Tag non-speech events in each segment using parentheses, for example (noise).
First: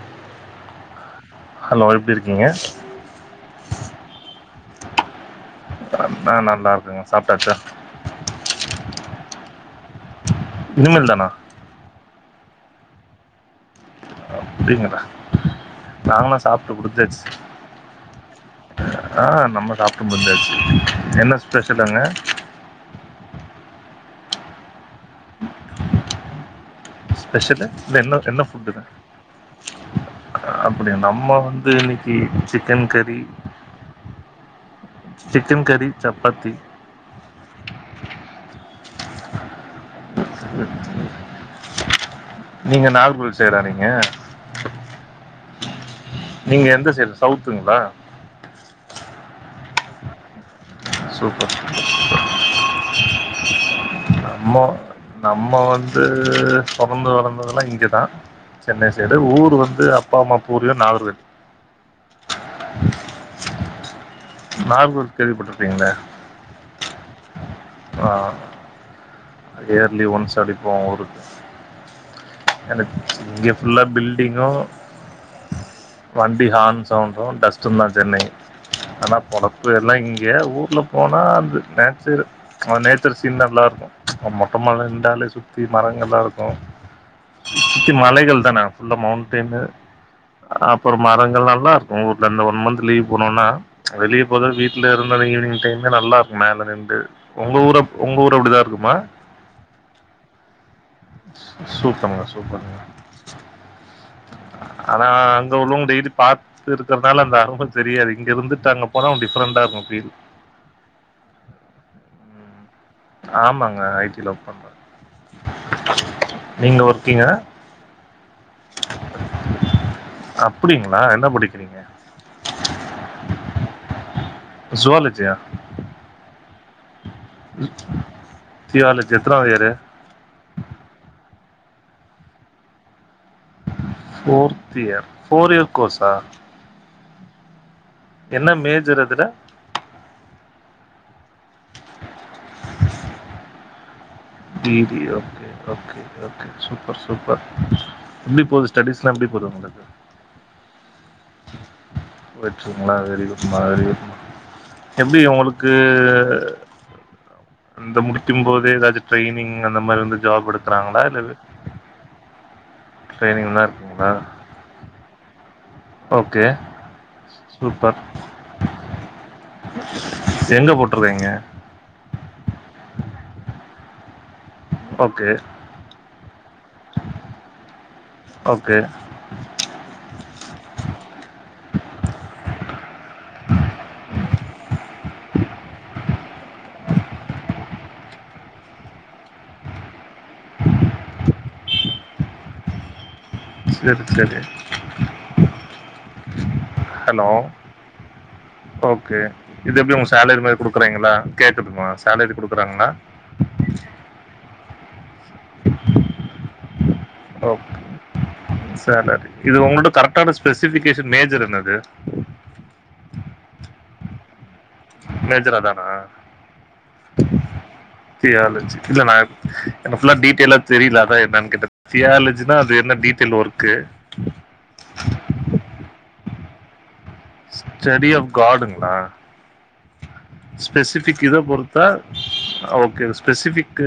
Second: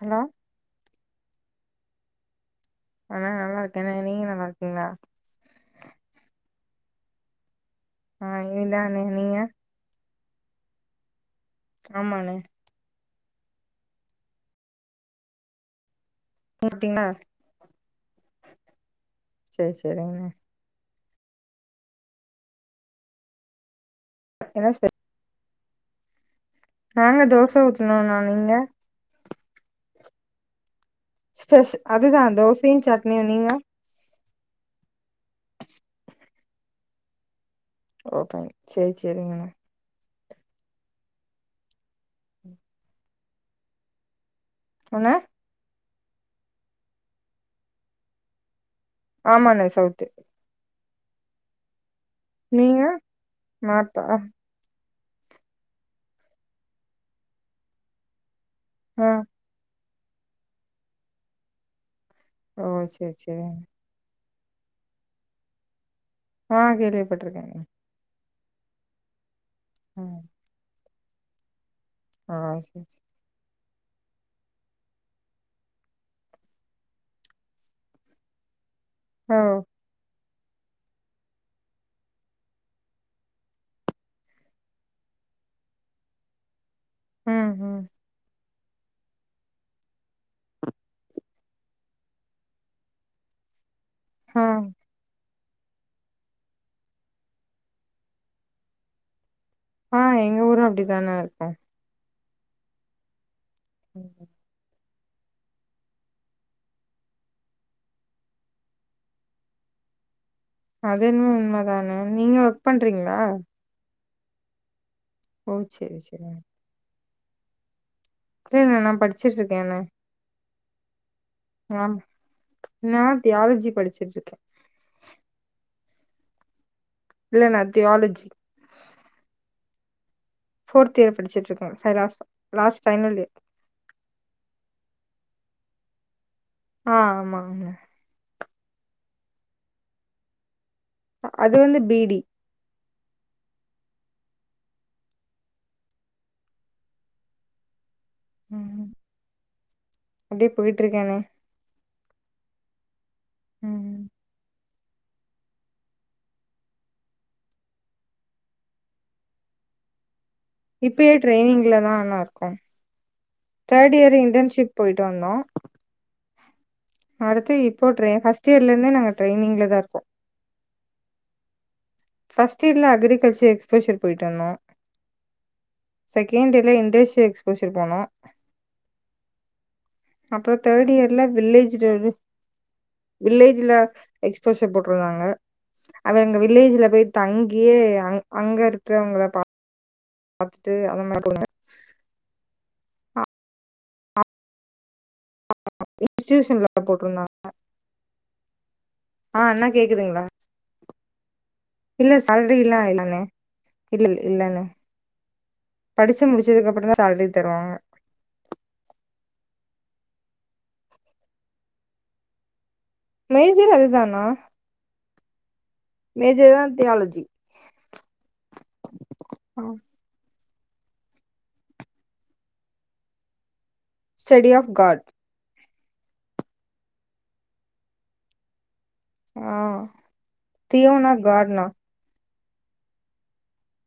Hello hello எப்டி இருக்கீங்க ஆ நா நல்லாருக்கே நீங்க நல்லா இருக்கீங்ளா நா நல்லா இருக்கங்க சாப்ட்டாச்சா ஆ இனிமே தாண்ணே நீங்க இனி மேல் தானா ஆமாணே அப்டிங்ளா (unintelligible) சாப்ட்டு சாப்ட்டீங்களா முடிஞ்சாச்சு ஆ சேரி நம்ம சாப்ட்டு சேரிங்கண்ணே முடிஞ்சாச்சு என்ன ஸ்பெஷல் அங்க என்ன ஸ் நாங்க தோச ஸ்பெஷளு இல்ல என்ன ஊத்தணும்ண்ணா என்ன நீங்க ஃபுட்டுங்க அப்டியா நம் நம்மா வந்து ஸ்பெஷ் இன்னைக்கி அதுதா தோசையு சிக்கன் கறி சட்னியு நீங்க சிக்கன் கறி சப்பாத்தி ஓகே சேரி சேரிங்கண்ணே (inaudible) நீங்க நாகர்கோயில் சைடா நீங்க அண்ணே நீங்க எந்த சைடு சௌத்துங்ளா ஆமாண்ணே சௌத்து சூப்பர் சூப்பர் சூப்பர் நீங்க நார்த்தா நம்ம நம்ம வந்து பொறந்து வளந்ததுயெல்லா இங்கதா சென்னை ஆ சைடு ஊர் வந்து அப்பா அம்மா பூர்விகம் நாகர்கோவில் ஓ சேர் சேரி நாகர்கோவில் கேள்விபட்டுருக்கீங்கள ஆ கேள்விப்பட்டுறுகே ஆ இயர்லி ம் ஒன்ஸ் அப்டிப்போவோ ஊருக்கு ஆ சேரி எனக்கு இங்க ஃபுல்லா பில்டிங்கு வண்டி ஹாரன் சவுன்டு டஸ்ட்டு தா சென்னை ஓ உடப்பு எல்லா இங்க ஊர்ல போனா அந்த நெச்சுரல் அந்த நெச்சுரல் சீன் நல்லா இருக்கு ம்ச் மொட்ட மலை இருந்தாலே சுத்தி மரங்கள் எல்லா இருக்கு ம் ம் சுத்தி மலைகள் தான ஃபுல்லா மௌண்டைனு அப்புறோ மரங்கள் நல்லா இருக்கு ஊரில் அ இந்த ஒன் மந்த் லீவ் போனோன்னா ம்ச் அந்த லீவ் ஆ ஃயுல்லா வீட்டுல இருந்தாலங்க ஈவினிங் இங்க நல்லா இருக்கு மேல நின்று உங்க ஊரு உங்க ஊரு அப்படிதான் இருக்குமா ஆ எங்க ஊரு அப்டிதா அண்ணா இருக்கு சூப்பருங்க சூப்பருங்க ம் ஆனா அங்க உள்ளவங்கட டெய்லி பாத்து இருக்கிறதுனால அந்த அரும தெரியாது இங்க இருந்து அங்க போனா டிஃப்ரெண்டா இருக்கு ஃபீல் அது என்னமோ உண்ம தா அண்ணா நீங்க ஒர்க் பண்றீங்களா ஆமாங்க ஐ டில ஒர் பண்றே ஓ சேரி சேரி நீங்க ஒர்க்கீங்கா இல்ல அண்ணே நா படிச்சுட்டு இருக்கே அண்ணே அப்படிங்களா என்ன படி நா நா தியாலஜி படிச்சுட்டு இருக்கே ஜுவாலஜியா இல்ல நா தியாலஜி தியாலஜி எத்தனாவது இயரு ஃபோர்த்து இயர் படிச்சட்டு இருக்க last last final year fourth year four year கோர்சா ஆ ஆமாங்க என்ன மேஜர் அதுல அ அது வந்து பீ டி பீ D okay okay okay super super எப்டி போகுது ம் ஸ்டடிஸ்லா எப்டி போது உங்களுக்கு அப்டியே போயிட்ருக்கேனே போய்ட்டு இறுகுங்களா வெரி குடமா வெரி ம் குட் எப்டி உங்களுக்கு அந்த முடிக்கு போதே ஏதாது ட்ரைனிங் அந்த மாதிரி வந்து ஜாப் எடுத்து இப்பயே ட்ரெயனிங்ல தா அண்ணா இருக்கே ட்ரைனிங்லா தேர்ட் இருக்கீங்களா இயர் இன்டர்ன்ஷிப் போயிட்டு வந்தோ ஓகே அடுத்து இப்போ சூப்பர் ட்ரெ ஃபிரஸ்ட் இயர்ல இருந்தே நாங்க டெரைனிங்லா தா இருக்கோ எங்க போட்டுருக்கீங்க ஃபிரஸ்ட் இயர்ல அக்ரிகல்ட்டுரல் எக்ஸ்போஷர் போய்ட்டு வந்தோ ஓகே செகண்ட் இயர்ல இண்டஸிய எக்ஸ்போஷர் போனோ ஓகே அப்றோ தேர்ட் இயர்ல வில்லேஜ் ரோடு வில்லேஜ்ல எக்ஸ்போஷன் போட்ருக்காங்க அவ எங்க வில்லேஜ்ல போயி தங்கியே அ அங்க இருக்கறவங்கல பா த்துட்டு அதுமே கொடுங்க செரி செரி அ இன்ஸ்டூஷன்ல போட்ருந்தாங்க ஓகே ஆ அண்ணா இது எப்டி உங் கேக்குதுங்களா சேலரி மாதிரி குடுக்குறங்ளா கேக்குதுமா சேலரி சேலரில்லா குடுக்குறாங்ளா இல்லண்ணே இல்ல இல்ல இல்ல படிச்சு முடிச்சதுக்கு அப்றோ தா ஒ செலரி இது உங்களுட கரெக்டான ஸ்பெசிபிகேஷன் மேஜர் என்னது மேஜர் அது தானா மேஜர் அது தானா தா தியாலஜி தியாலஜி இல்ல நா ஃபுல்ல டீடெயலா தெரில அதா என்னானு கேட்ட தியாலஜினா அது என்ன detail work study of God study of காட்டுங்ளா ஆ தியோனா ஸ்பெசிபிக் இத காட்னா பொறுத்தா ஓகே ஸ்பெசிபிக்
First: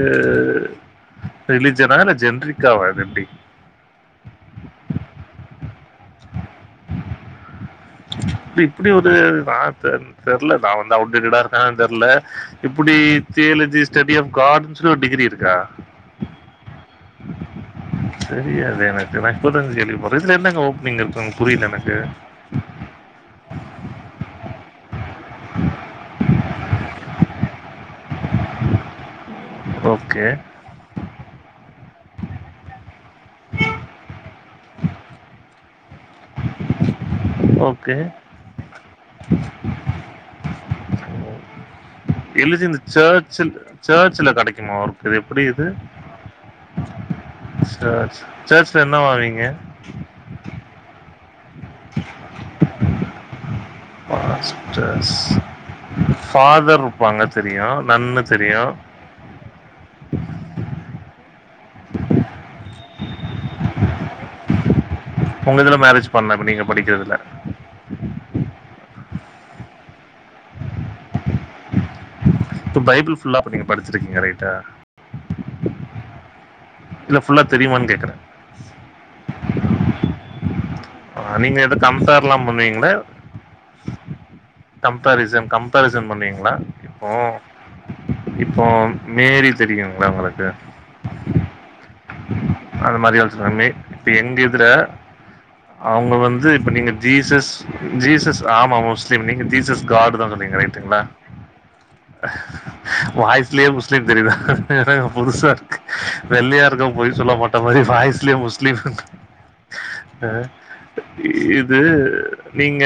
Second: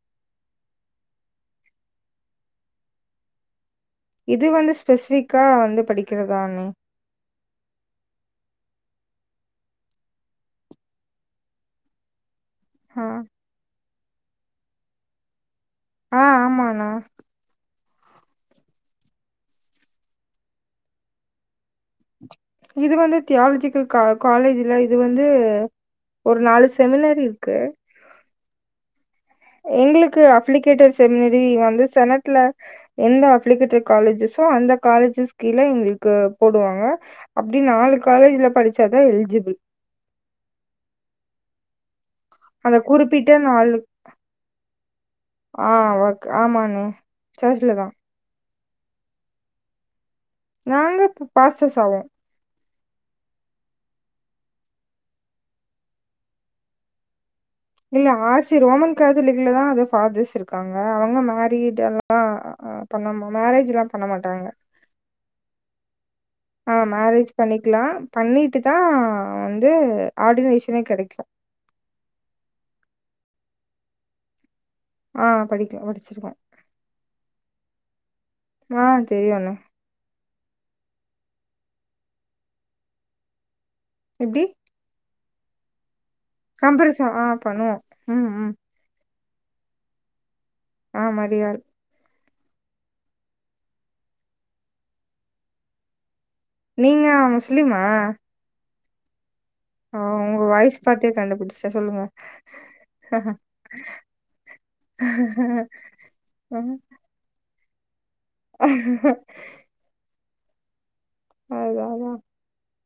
ரிலிஜனா இல்ல ஜென்ரிக்காவ இது எப்டி இது வந்து ஸ்பெசிபிக்கா வந்து படிக்கிறதான இல்ல இப்டி ஒரு வார்த்த தெர்ல நா வந்து அவுட் டேடா இருக்கானு தெர்ல இப்டி ஆ தியாலஜி ஸ்டடி ஆப் கார்ட்ன் சொல்லி ஒரு டிகிரி இருக்கா ஆ ஆமாண்ணா தெரியாது எனக்கு நா இப்பதா கேள்விப்ட்ற இதுல என்னங்க ஓப்பனிங் இருக்குங்க புரியல எனக் இது வந்து தியாலஜிக்கல் கா காலேஜ்ல இது வந்து ஒரு நாலு செமினர் இருக்கு எங்களுக்கு ஓகே. அப்ளிகேட்டர் செமினரி வந்து செனட்ல எந்த அப்ளிகேட்டர் காலேஜஸோ அந்த காலேஜஸ் கீழ எங்களுக்கு போடுவாங்க அப்டி ஓகே. நாலு காலேஜ்ல படிச்சாதா எலிஜிபிள் அந்த எழுதியிருந்துச்சா குறிப்பிட்ட சர்ச் நாலு சர்ச்ல கிடைக்குமா இது எப்டி இது ஆ ஓக் ஆமாண்ணே சர்ச்ல தா சேர் சேர் ஸ்டேஷன்ல என்னால் இருங்கிங்க நாங்க பாச சாவோ பாஸ்டர்ஸ் ஃபாதர் இருப்பாங்க தெரியு நன்னு தெரியு காதலக்கு தா அந்த பாதர்ஸ் இருக்காங்க அவங்க மேரீட் எல்லா பண்ண மேரேஜ் எல்லா பண்ண மாட்டாங்க உங்க இதுல மேரேஜ் பண்ணப்ப நீங்க படிக்கறயிதுல பண்ணிக்கலா பண்ணிட்டு தா வந்து ஆர்டினேஷனே கெடைக்கு இப்போ பைபிள் ஃபுல்லா அப்ப நீங்க படிச்சிருக்கீங்க ரைட்டா ஆ படிக்க படிச்சிருக்கே இல்ல ஃபுல்லா தெரிமானு கேக்ற ஆ தெரியுண்ணா நீங்க எது கம்ஃபர்லா பண்ணுவீங்ளா எப்டி கம்பரிசம் கம்பரிசம் பண்ணுவீங்ளா இப்போ கம்பரிசன் ஆ பண்ணுவோ ம் ம் இப்போ மேரி தெரியுங்களா ஒங்களுக்கு ஆ மரியாள் அந்த மரியாள் சாமி இப்ப எங்க இதுல அவுங்க வந்து நீங்க ஜீசஸ் ஜீசஸ் ஆமா முஸ்லிம் நீங்க ஜீசஸ் ஓ காடு தா உங்க சொன்னிங்க வாய்ஸ் ரைட்டுங்களா பாத்தே கண்டுபிடிச்சே சொல்லுங்க வாய்ஸ்லே முஸ்லீம் தெரியிது என்னங்க புதுசாருக்கு வெள்ளயா இருக்கவ பொய் சொல்ல மாட்டா மாரி வாய்ஸ்லே முஸ்லீ ன் ஆ இது அதா அதா நீங்க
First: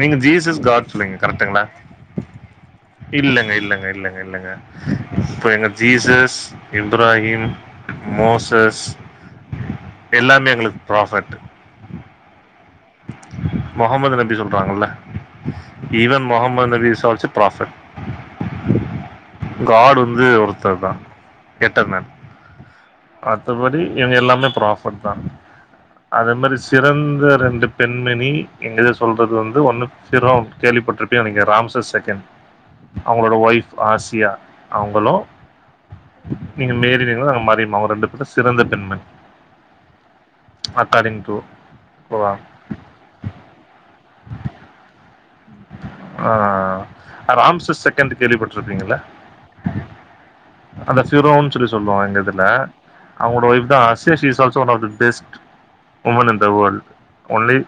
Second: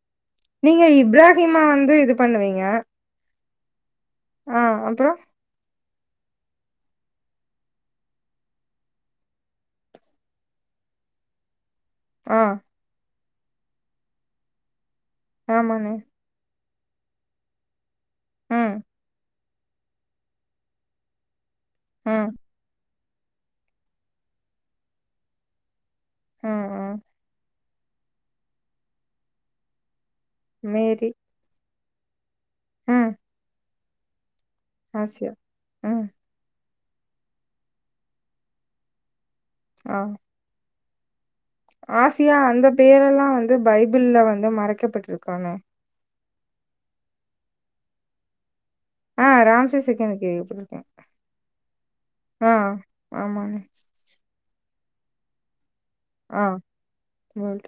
நீங்க ஜீஸ் சஸ் நீங்க காட் சொல்றீங்க கரெக்டுங்ளா இப்ராஹிமா வந்து இது பண்ணுவீங்க இல்லங்க இல்லங்க இல்லங்க இல்லங்க ஆ அப்றோ இப்ப எங்க ஜீசஸ் இப்ராஹிம் மோசஸ் எல்லாமே எங்களுக்கு ப்ராஃபட் ஆ முகமது நபி சொல்றாங்கல்ல ஆமாண்ணே even Mohammed Nabees also prophet ம் ஃகாடு வந்து ஒருத்தர்தா எட்டர்ந ம் மத்தபடி இவுங்க எல்லாமே ப்ராஃபட் தா அதே மாரி ம் ம் சிறந்த ரெண்டுப் பெண்மனி எங்க இத சொல்றது வந்து ஒன்னு சிரொ மேரி கேள்விப்பட்டிருப்பே நீங்க ராம்ச செகண்ட் ம் அவுங்களோட ஒய்ஃப் ஆசியா அவுங்களூ ஆசியா ம் இங்க மேரீனீன்னா அங்க மாரிமா அவுங்க ரெண்டு பேரூ சிறந்த பெண்மணி அ அக்கார்டிங்டு ஆசியா அந்த பேரல்லா வந்து பைபிள்ள வந்து மறைக்கப்பட்டிருக்காங்க ஆ ராம்சுஸ் செகண்ட் கேள்விப்பட்ருப்பீங்கள ஆ ராம்சே செகண்ட் கேள்விப்பட்டிருக்கே அந்த சிரோன்னு சொல்லி சொல்வோ எங்க இதுல ஆ அவுங்களோட ஆமாண்ணே ஒய்ஃப்தா ஆசி she's also one of the best woman in the old only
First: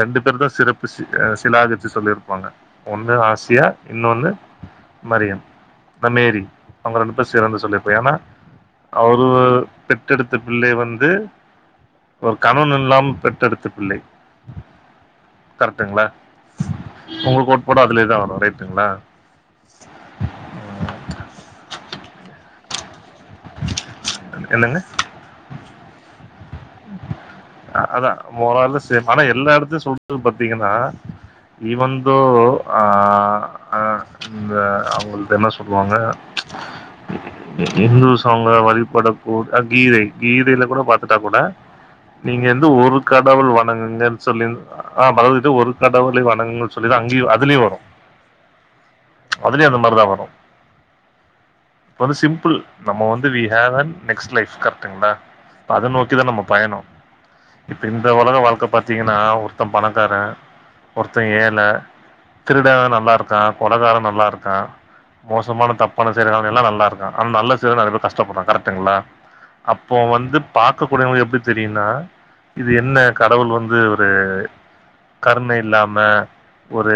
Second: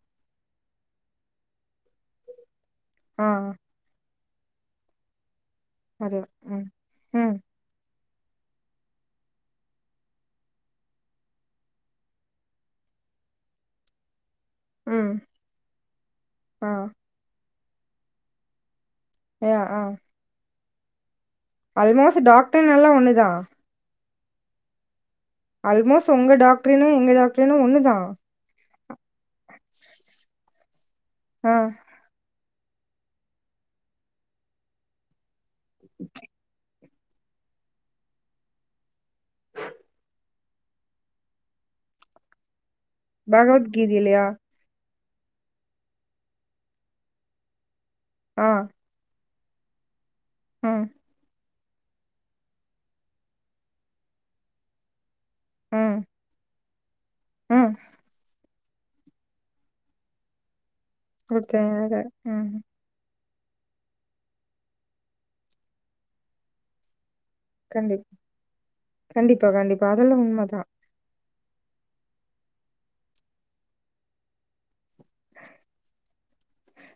ரெண்டு பேர் தா சிறப்பு சி சிலாகச்சி சொல்லியிருப்பாங்க ஒண்ணு ஆசியா இன்னொன்னு வந்து மரியம் இந்த மேரி அவங்க ரெண்டு பேர் சிறந்து சொல்லிருப்பா ஏன்னா அவரு பெற்றெடுத்த பிள்ளை வந்து ஒரு கணவன் இல்லாம பெற்றெடுத்த பிள்ளை கரெக்டுங்ளா அ ஒங்க கோட்பாடு அதுலேதா வரு ரைட்டுங்ளா ஏ ஆ அல்மோஸ்ட் டாக்டரினெல்லா ஒண்ணுதா என்னங்க அல்மோஸ்ட் ஒங்க டாக்டரினு எங்க டாக்டரினு ஒண்ணுதா மோர்ரார்லஸ் சேம் ஆனா எல்லா எடத்திலியு சொல்றது பாத்தீங்கன்னா ஆ ஈவந்தோ ஆ ஆ ஆ ஆ இந்த அவுங்களுட்ட என்ன சொல்வாங்க இ இந்தூஸ் அவுங்க வழிபட கூட கீதை கீதயில கூட பாத்துட்டா கூட நீங்க இந்து ஒரு கடவுள் வணங்குங்கன்னு பகவத்கீதையிலயா சொல்லிர்ந்தா ஆ பதனிட்டு ஒரு கடவுள வணங்கன் சொல்லிதா அங்கயு அதுலயு வரு ஆ அதுலயு அந்த மாரிதா வரு ம் (inaudible) இப்ப வந்து சிம்பிள் நம்ம வந்து we have an next life கரெக்டங்களா அத ம் நோக்கிதா நம்ம பயணோ ம் இப்ப இந்த உலக வாழ்க்க பாத்தீங்கன்னா ஒருத்த பணக்கார ஒருத்த ஏழ குடுத்தனால ம் திருட நல்லா இருக் இருக்கா கொலகார நல்லா இருக்கா மோசமான தப்பான செய்றவ எல்லா நல்லா இருக்கா ஆனா நல்ல நெறைய கண்டிப் பேர் கஷ்டப்படு கரெக்டங்களா கண்டிப்பா கண்டிப்பா அப்போ அதெல்லா வந்து உண்மதா பார்த் இருக்கக்கூடியவளுக்கு எப்டி தெரியும்னா இது என்ன கடவுள் வந்து ஒரு கருணை இல்லாம ஒரு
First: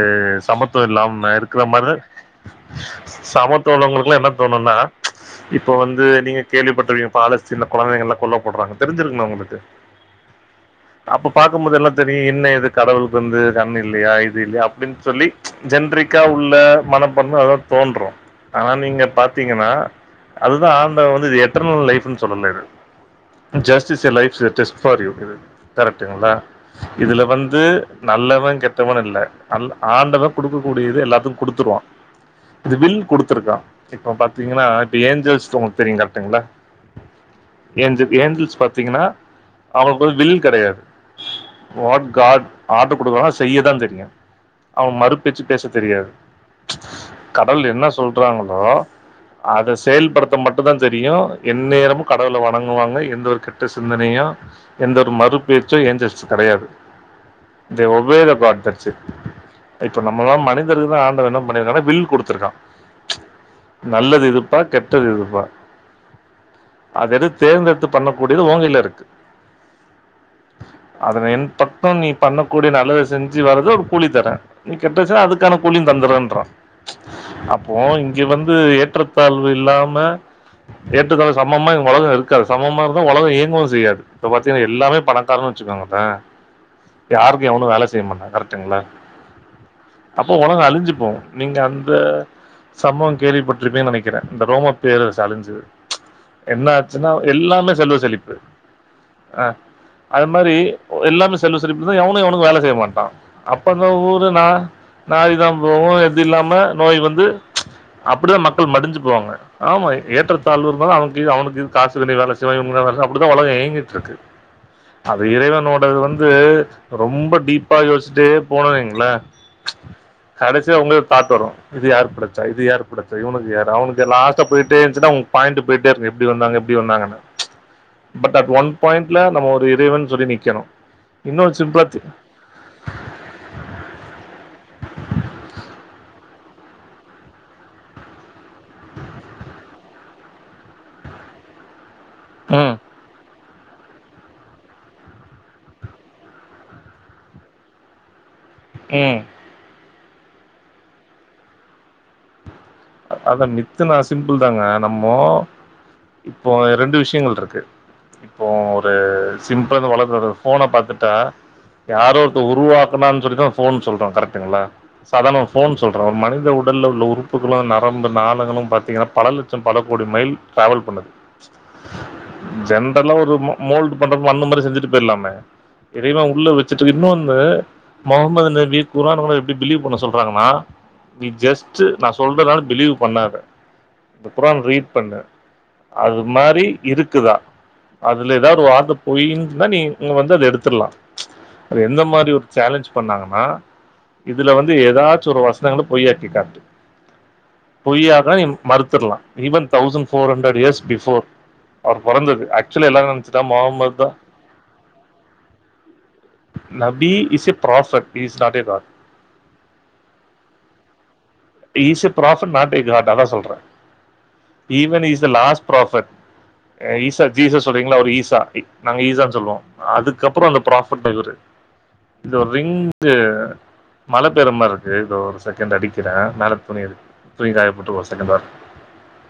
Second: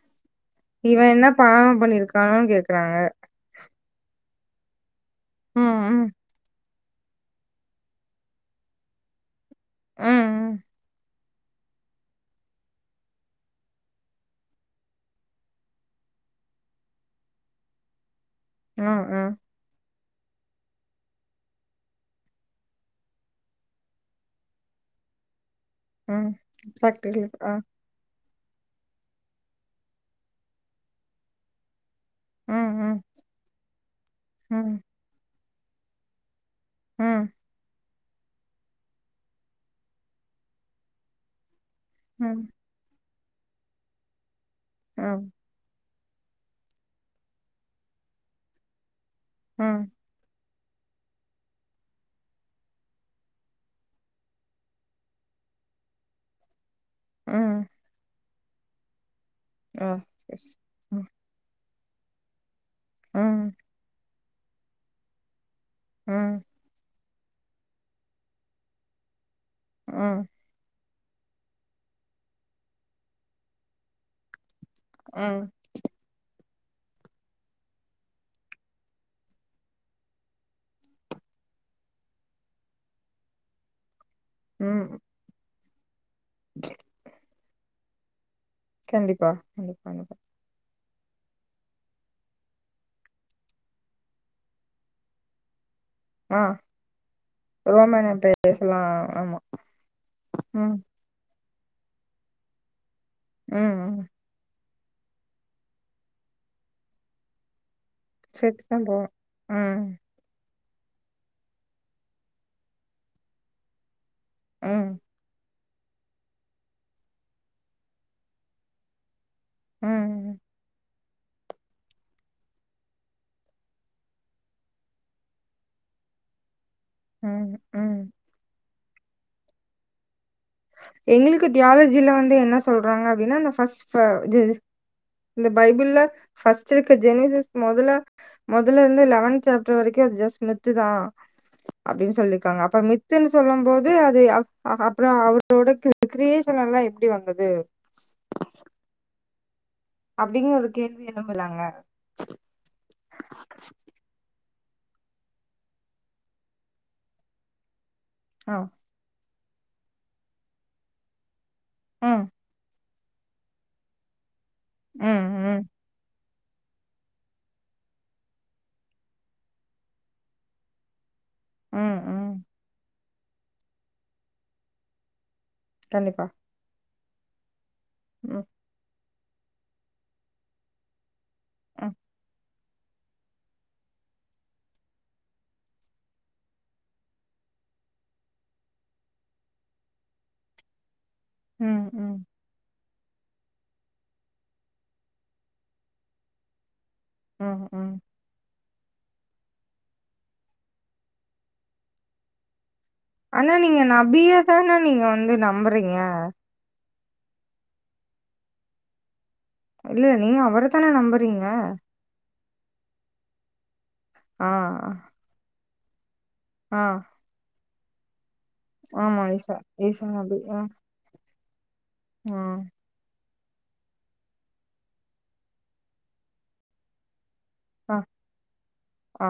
சமத்துவோ இவ இல்லாம இருக்கிற பாவம் மாரிதா என்ன பண்ணிருக்கானோனு கேக்குறாங்க சமத்துவோ உள்ளவங்களுக்கெல்லா என்ன தோணும்னா ச் இப்போ ம் வந்து ம் நீங்க கேள்விப்பட்டிருகே பாலஸ் சின்ன கொழந்தைகல்லா கொல்லப்படுறாங்க தெரிஞ்சிருக்குமே உங்களுக்கு ம் ம் அப்ப பாகும்போது எல்லா தெரியு என்ன இது கடவுளுக்கு வந்து கண் இல்லையா இது இல்லையா அப்டின்னு சொல்லி ச் ஜென்ரிக்கா உள்ள மனப்பான்ம அதா தோன்று ஆனா ம் ஆ நீங்க ஆ பாத்தீங்கன்னா அதுதா ஆண்டவ வந்து இது எத்தன பேர்ரோட லைஃப்னு சொல்லல இது just is a life test for you இது ம் கரெக்டுங்களா இதுல ப்ராக்டிகல் ஆ வந்து நல்லவ கெட்டவன்னு இல்ல ஆண்டவ குடுக்க கூடியது எல்லாத்துக்கு குடுத்துருவா ம் இது ம் வில் குடுத்துருக்கா இப்ப பாத்தீங்கன்னா ம் இப்ப ஏஞ்சல்ஸ் உங்களுக்கு தெரியு கரெக்டுங்களா ம் ஏஞ்சல் ஏஞ்சல்ஸ் பாத்தீங்கன்னா அவங்களுக்கு வில் கெடையாது வாட் ம் காட் ஆர்டர் கொடுக்கறனா செய்யதா தெரியு அவ ஆ மறுப்பேச்சு பேச தெரியாது ச் கடவுள் என்ன சொல்றாங்களோ அத ம் செயல்படுத் மட்டு தா தெரியு என் நேரமு கடவுள வணங்குவாங்க எந்த ஒரு கெட்ட சி சிந்தனையு எந்தொரு மறு பேச்சு ஏஞ்சல்ஸ் கு கெடையாது ம் ஒவ காட தச்சு ஆ இப்ப நம்மலா எஸ் மனி ம் இருக்கு ஆண்டவ என்ன பண்ணியிருக்கானா வில் கொடுத்துருக்கா ச் ம் நல்லது எது பா கெட்டது இது பா ம் அதது தேர்ந்தெடுத்து பண்ணக் கூடிய ஓலைல இருக்கு ம் அதனை என் பக்கம் நீ பண்ணக்கூடிய நல்லத செஞ்சு வரது ஒரு கூலி தரே நீ கெட்டச்சுன்னா ம் அதுக்கான கூழியு தந்துறன்றா ச் அப்போ இங்க வந்து ஏற்றத்தாழ்வு இல்லாம ஏட்டுக்கலம் சமமா உலகோ இருக்காது சமமா இருந்தா உலகோ இயங்கு தெரியாது இப்ப பாத்தீங்கன்னா ம் எல்லாமே பணக்காரன்னு வச்சுக்கோங்களே (inaudible) யாருக்கு யவனு வேல செய்ய மாட்டா க கண்டிப்பா கண்டிப்பா க உலகோ அழிஞ்சுப்போகு நீங்க அந்த சம்பவோ கேள்விப்பட்டிருப்பேன்னு நெனைக்கிறே இந்த ரோம பேர் அழிஞ்சது ச் ஆ என்ன ஆச்சுன்னா எல்லாமே செல்வ செழிப்பு அலோ அ அது மாதிரி எல்லாமே செல்வ செழிப்புதா எவனு எவனுக்கு வேல செய்ய மாட்டா ம் அப்பதா ம் ஊரு நா நாரிதா போகு எது இல்லா நோய் வந்து ச் அப்டிதா மக்கள் சேத்துதா மடிஞ்சு போவோ போவாங்க ம் ஆமா ஏற்றத் (unintelligible) அவ்னுக்கு கீழ அவனுக்கு காசு வெளிய வேல செய்யவங்க (inaudible) அப்டிதா உலக இயங்கிட்டு இருக்கு ம் அது இறைவனோடது வந்து ரொம்ப டீப்பா யோசிச்சுட்டே போன வைக்கலே ம் கடைசிய அவுங்கள பாத்துர்ரோ இது யாரு படச்சா இது யாருபடச்சா உனக்குயாரு அவுனுக்குயாரு லாஸ்டா போய்ட்டே இருந்துச்சுன்னா ஒ பாயிண்ட்டுக்கு போய்ட்டே இருக்கு எப்டி வந்தாங்க எப்டி வந்தாங்கன்ன ம் ம் பட் அட் ஒன் பாயிண்ட்ல நம்ம ஒரு இறைவன்னு சொல்லி நிக்கணு எங்களுக்கு தியாலஜில வந்து என்ன சொல்றாங்க அப்டின்னா தே (unintelligible) இது இந்த பைபிள்ல ஃபர்ஸ்ட் இருக்க ஜெனிசஸ் மொதல்ல மொதல்ல இருந்து லெவன்த் சாப்டர் வரைக்கு அது ஜஸ்ட மித்து தா அப்டின்னு சொல்லிய்ருக்காங்க ம் அப்ப மித்துன்னு சொல்லு போது அது அப் ஆ அப்பறோ அவ் ப்ரொட் க் கிரியேஷன் எல்லா எப்டி வந்தது ம் அப்டிங்குற ஒரு கேள்வி எழுப்புலாங்க அ அத நித்துனா சிம்பிள் தாங்க நம்மோ இப்போ இரண்டு விஷ்யங்கள் இருக்கு இப்போ ஆ ஒரு சிம்பளந்து வளர ஃபோன பாத்துட்டா யார ம், ஒருத்த உருவாக் பண்ணங்கனு சொல்லிதா ஃபோன் சொல்றே கரெக்டங்கள ம், சாதாரண ஒரு ம், ஃபோன் சொல்ற ஒரு மனித உடல உள்ள உறுப்பு களு நரம்பு நாளங்களு பாத்தீங்கன்னா பல லட்சம் பல கோடி மைல் ட்ராவல் பண்ணுது ம், ம். ஜென்ரலா ஒரு மோ மோல்டு பண்றப்போ அந்த மாரி செஞ்சுட்டு போய்டலாமே இறைவ கண்டிப்பா. உள்ள வச்சுட்டு இன்னோனு ம், முகமது நபி குர்ஆன் ஓத எப்டி பிலீவ் பண்ண சொல்றாங்கன்னா நீ ஜஸ்டு ம், நா சொல்றதலா பிலீவ் பண்ணாத இந்த குரான் ரீட் பண்ணு அது ஒரு மாரி இருக்குதா அதுல ஏதாவ்து வார்த்த போய்னு இருந்தா நீ இங்க வந்து அத எடுத்துடலா அது ம், எந்த ம், மாரி ஒரு சேலஞ்ச் பண்ணாங்கன்னா இதுல வந்து ஏதாச்சு ஒரு வசனங்கள பொய்யாக்கி காட்டு ம் (unintelligible) பொய்யான நீ மறுத்துடலா even thousand four hundred years before அவர் பொறந்தது ஆக்சுவல எல்லாரு (inaudible) ஆனா நீங்க நபியா தானா நீங்க வந்து நம்புறீங்க நபி is a prophet he is not a God இல்ல நீங்க அவர தான நம்புறீங்க he is a prophet not God அதா சொல்றேன் ஆ, ஈவன் இஸ் லாஸ்ட் ப்ராஃபட் ஆ, ஈசா ஜீசஸ் சொல்றீங்களா ஒரு ஈசா நாங்க ஆமா. ஈசான்னு ஈசா சொல்லுவோ ஈசா நபி. அதுக்கப்பறோ அ, அந்த ஃப்ரா ப்ட் இவ்ரு அ, தே ரிங் இது மழ பெய்ற மாரிக்கு தோ ஒரு செகண்ட் அடிக்கிறே மேல துணி இருக்கு துணிய காயப்போட்டு அ, ஒரு செகண்ட் வரே அ.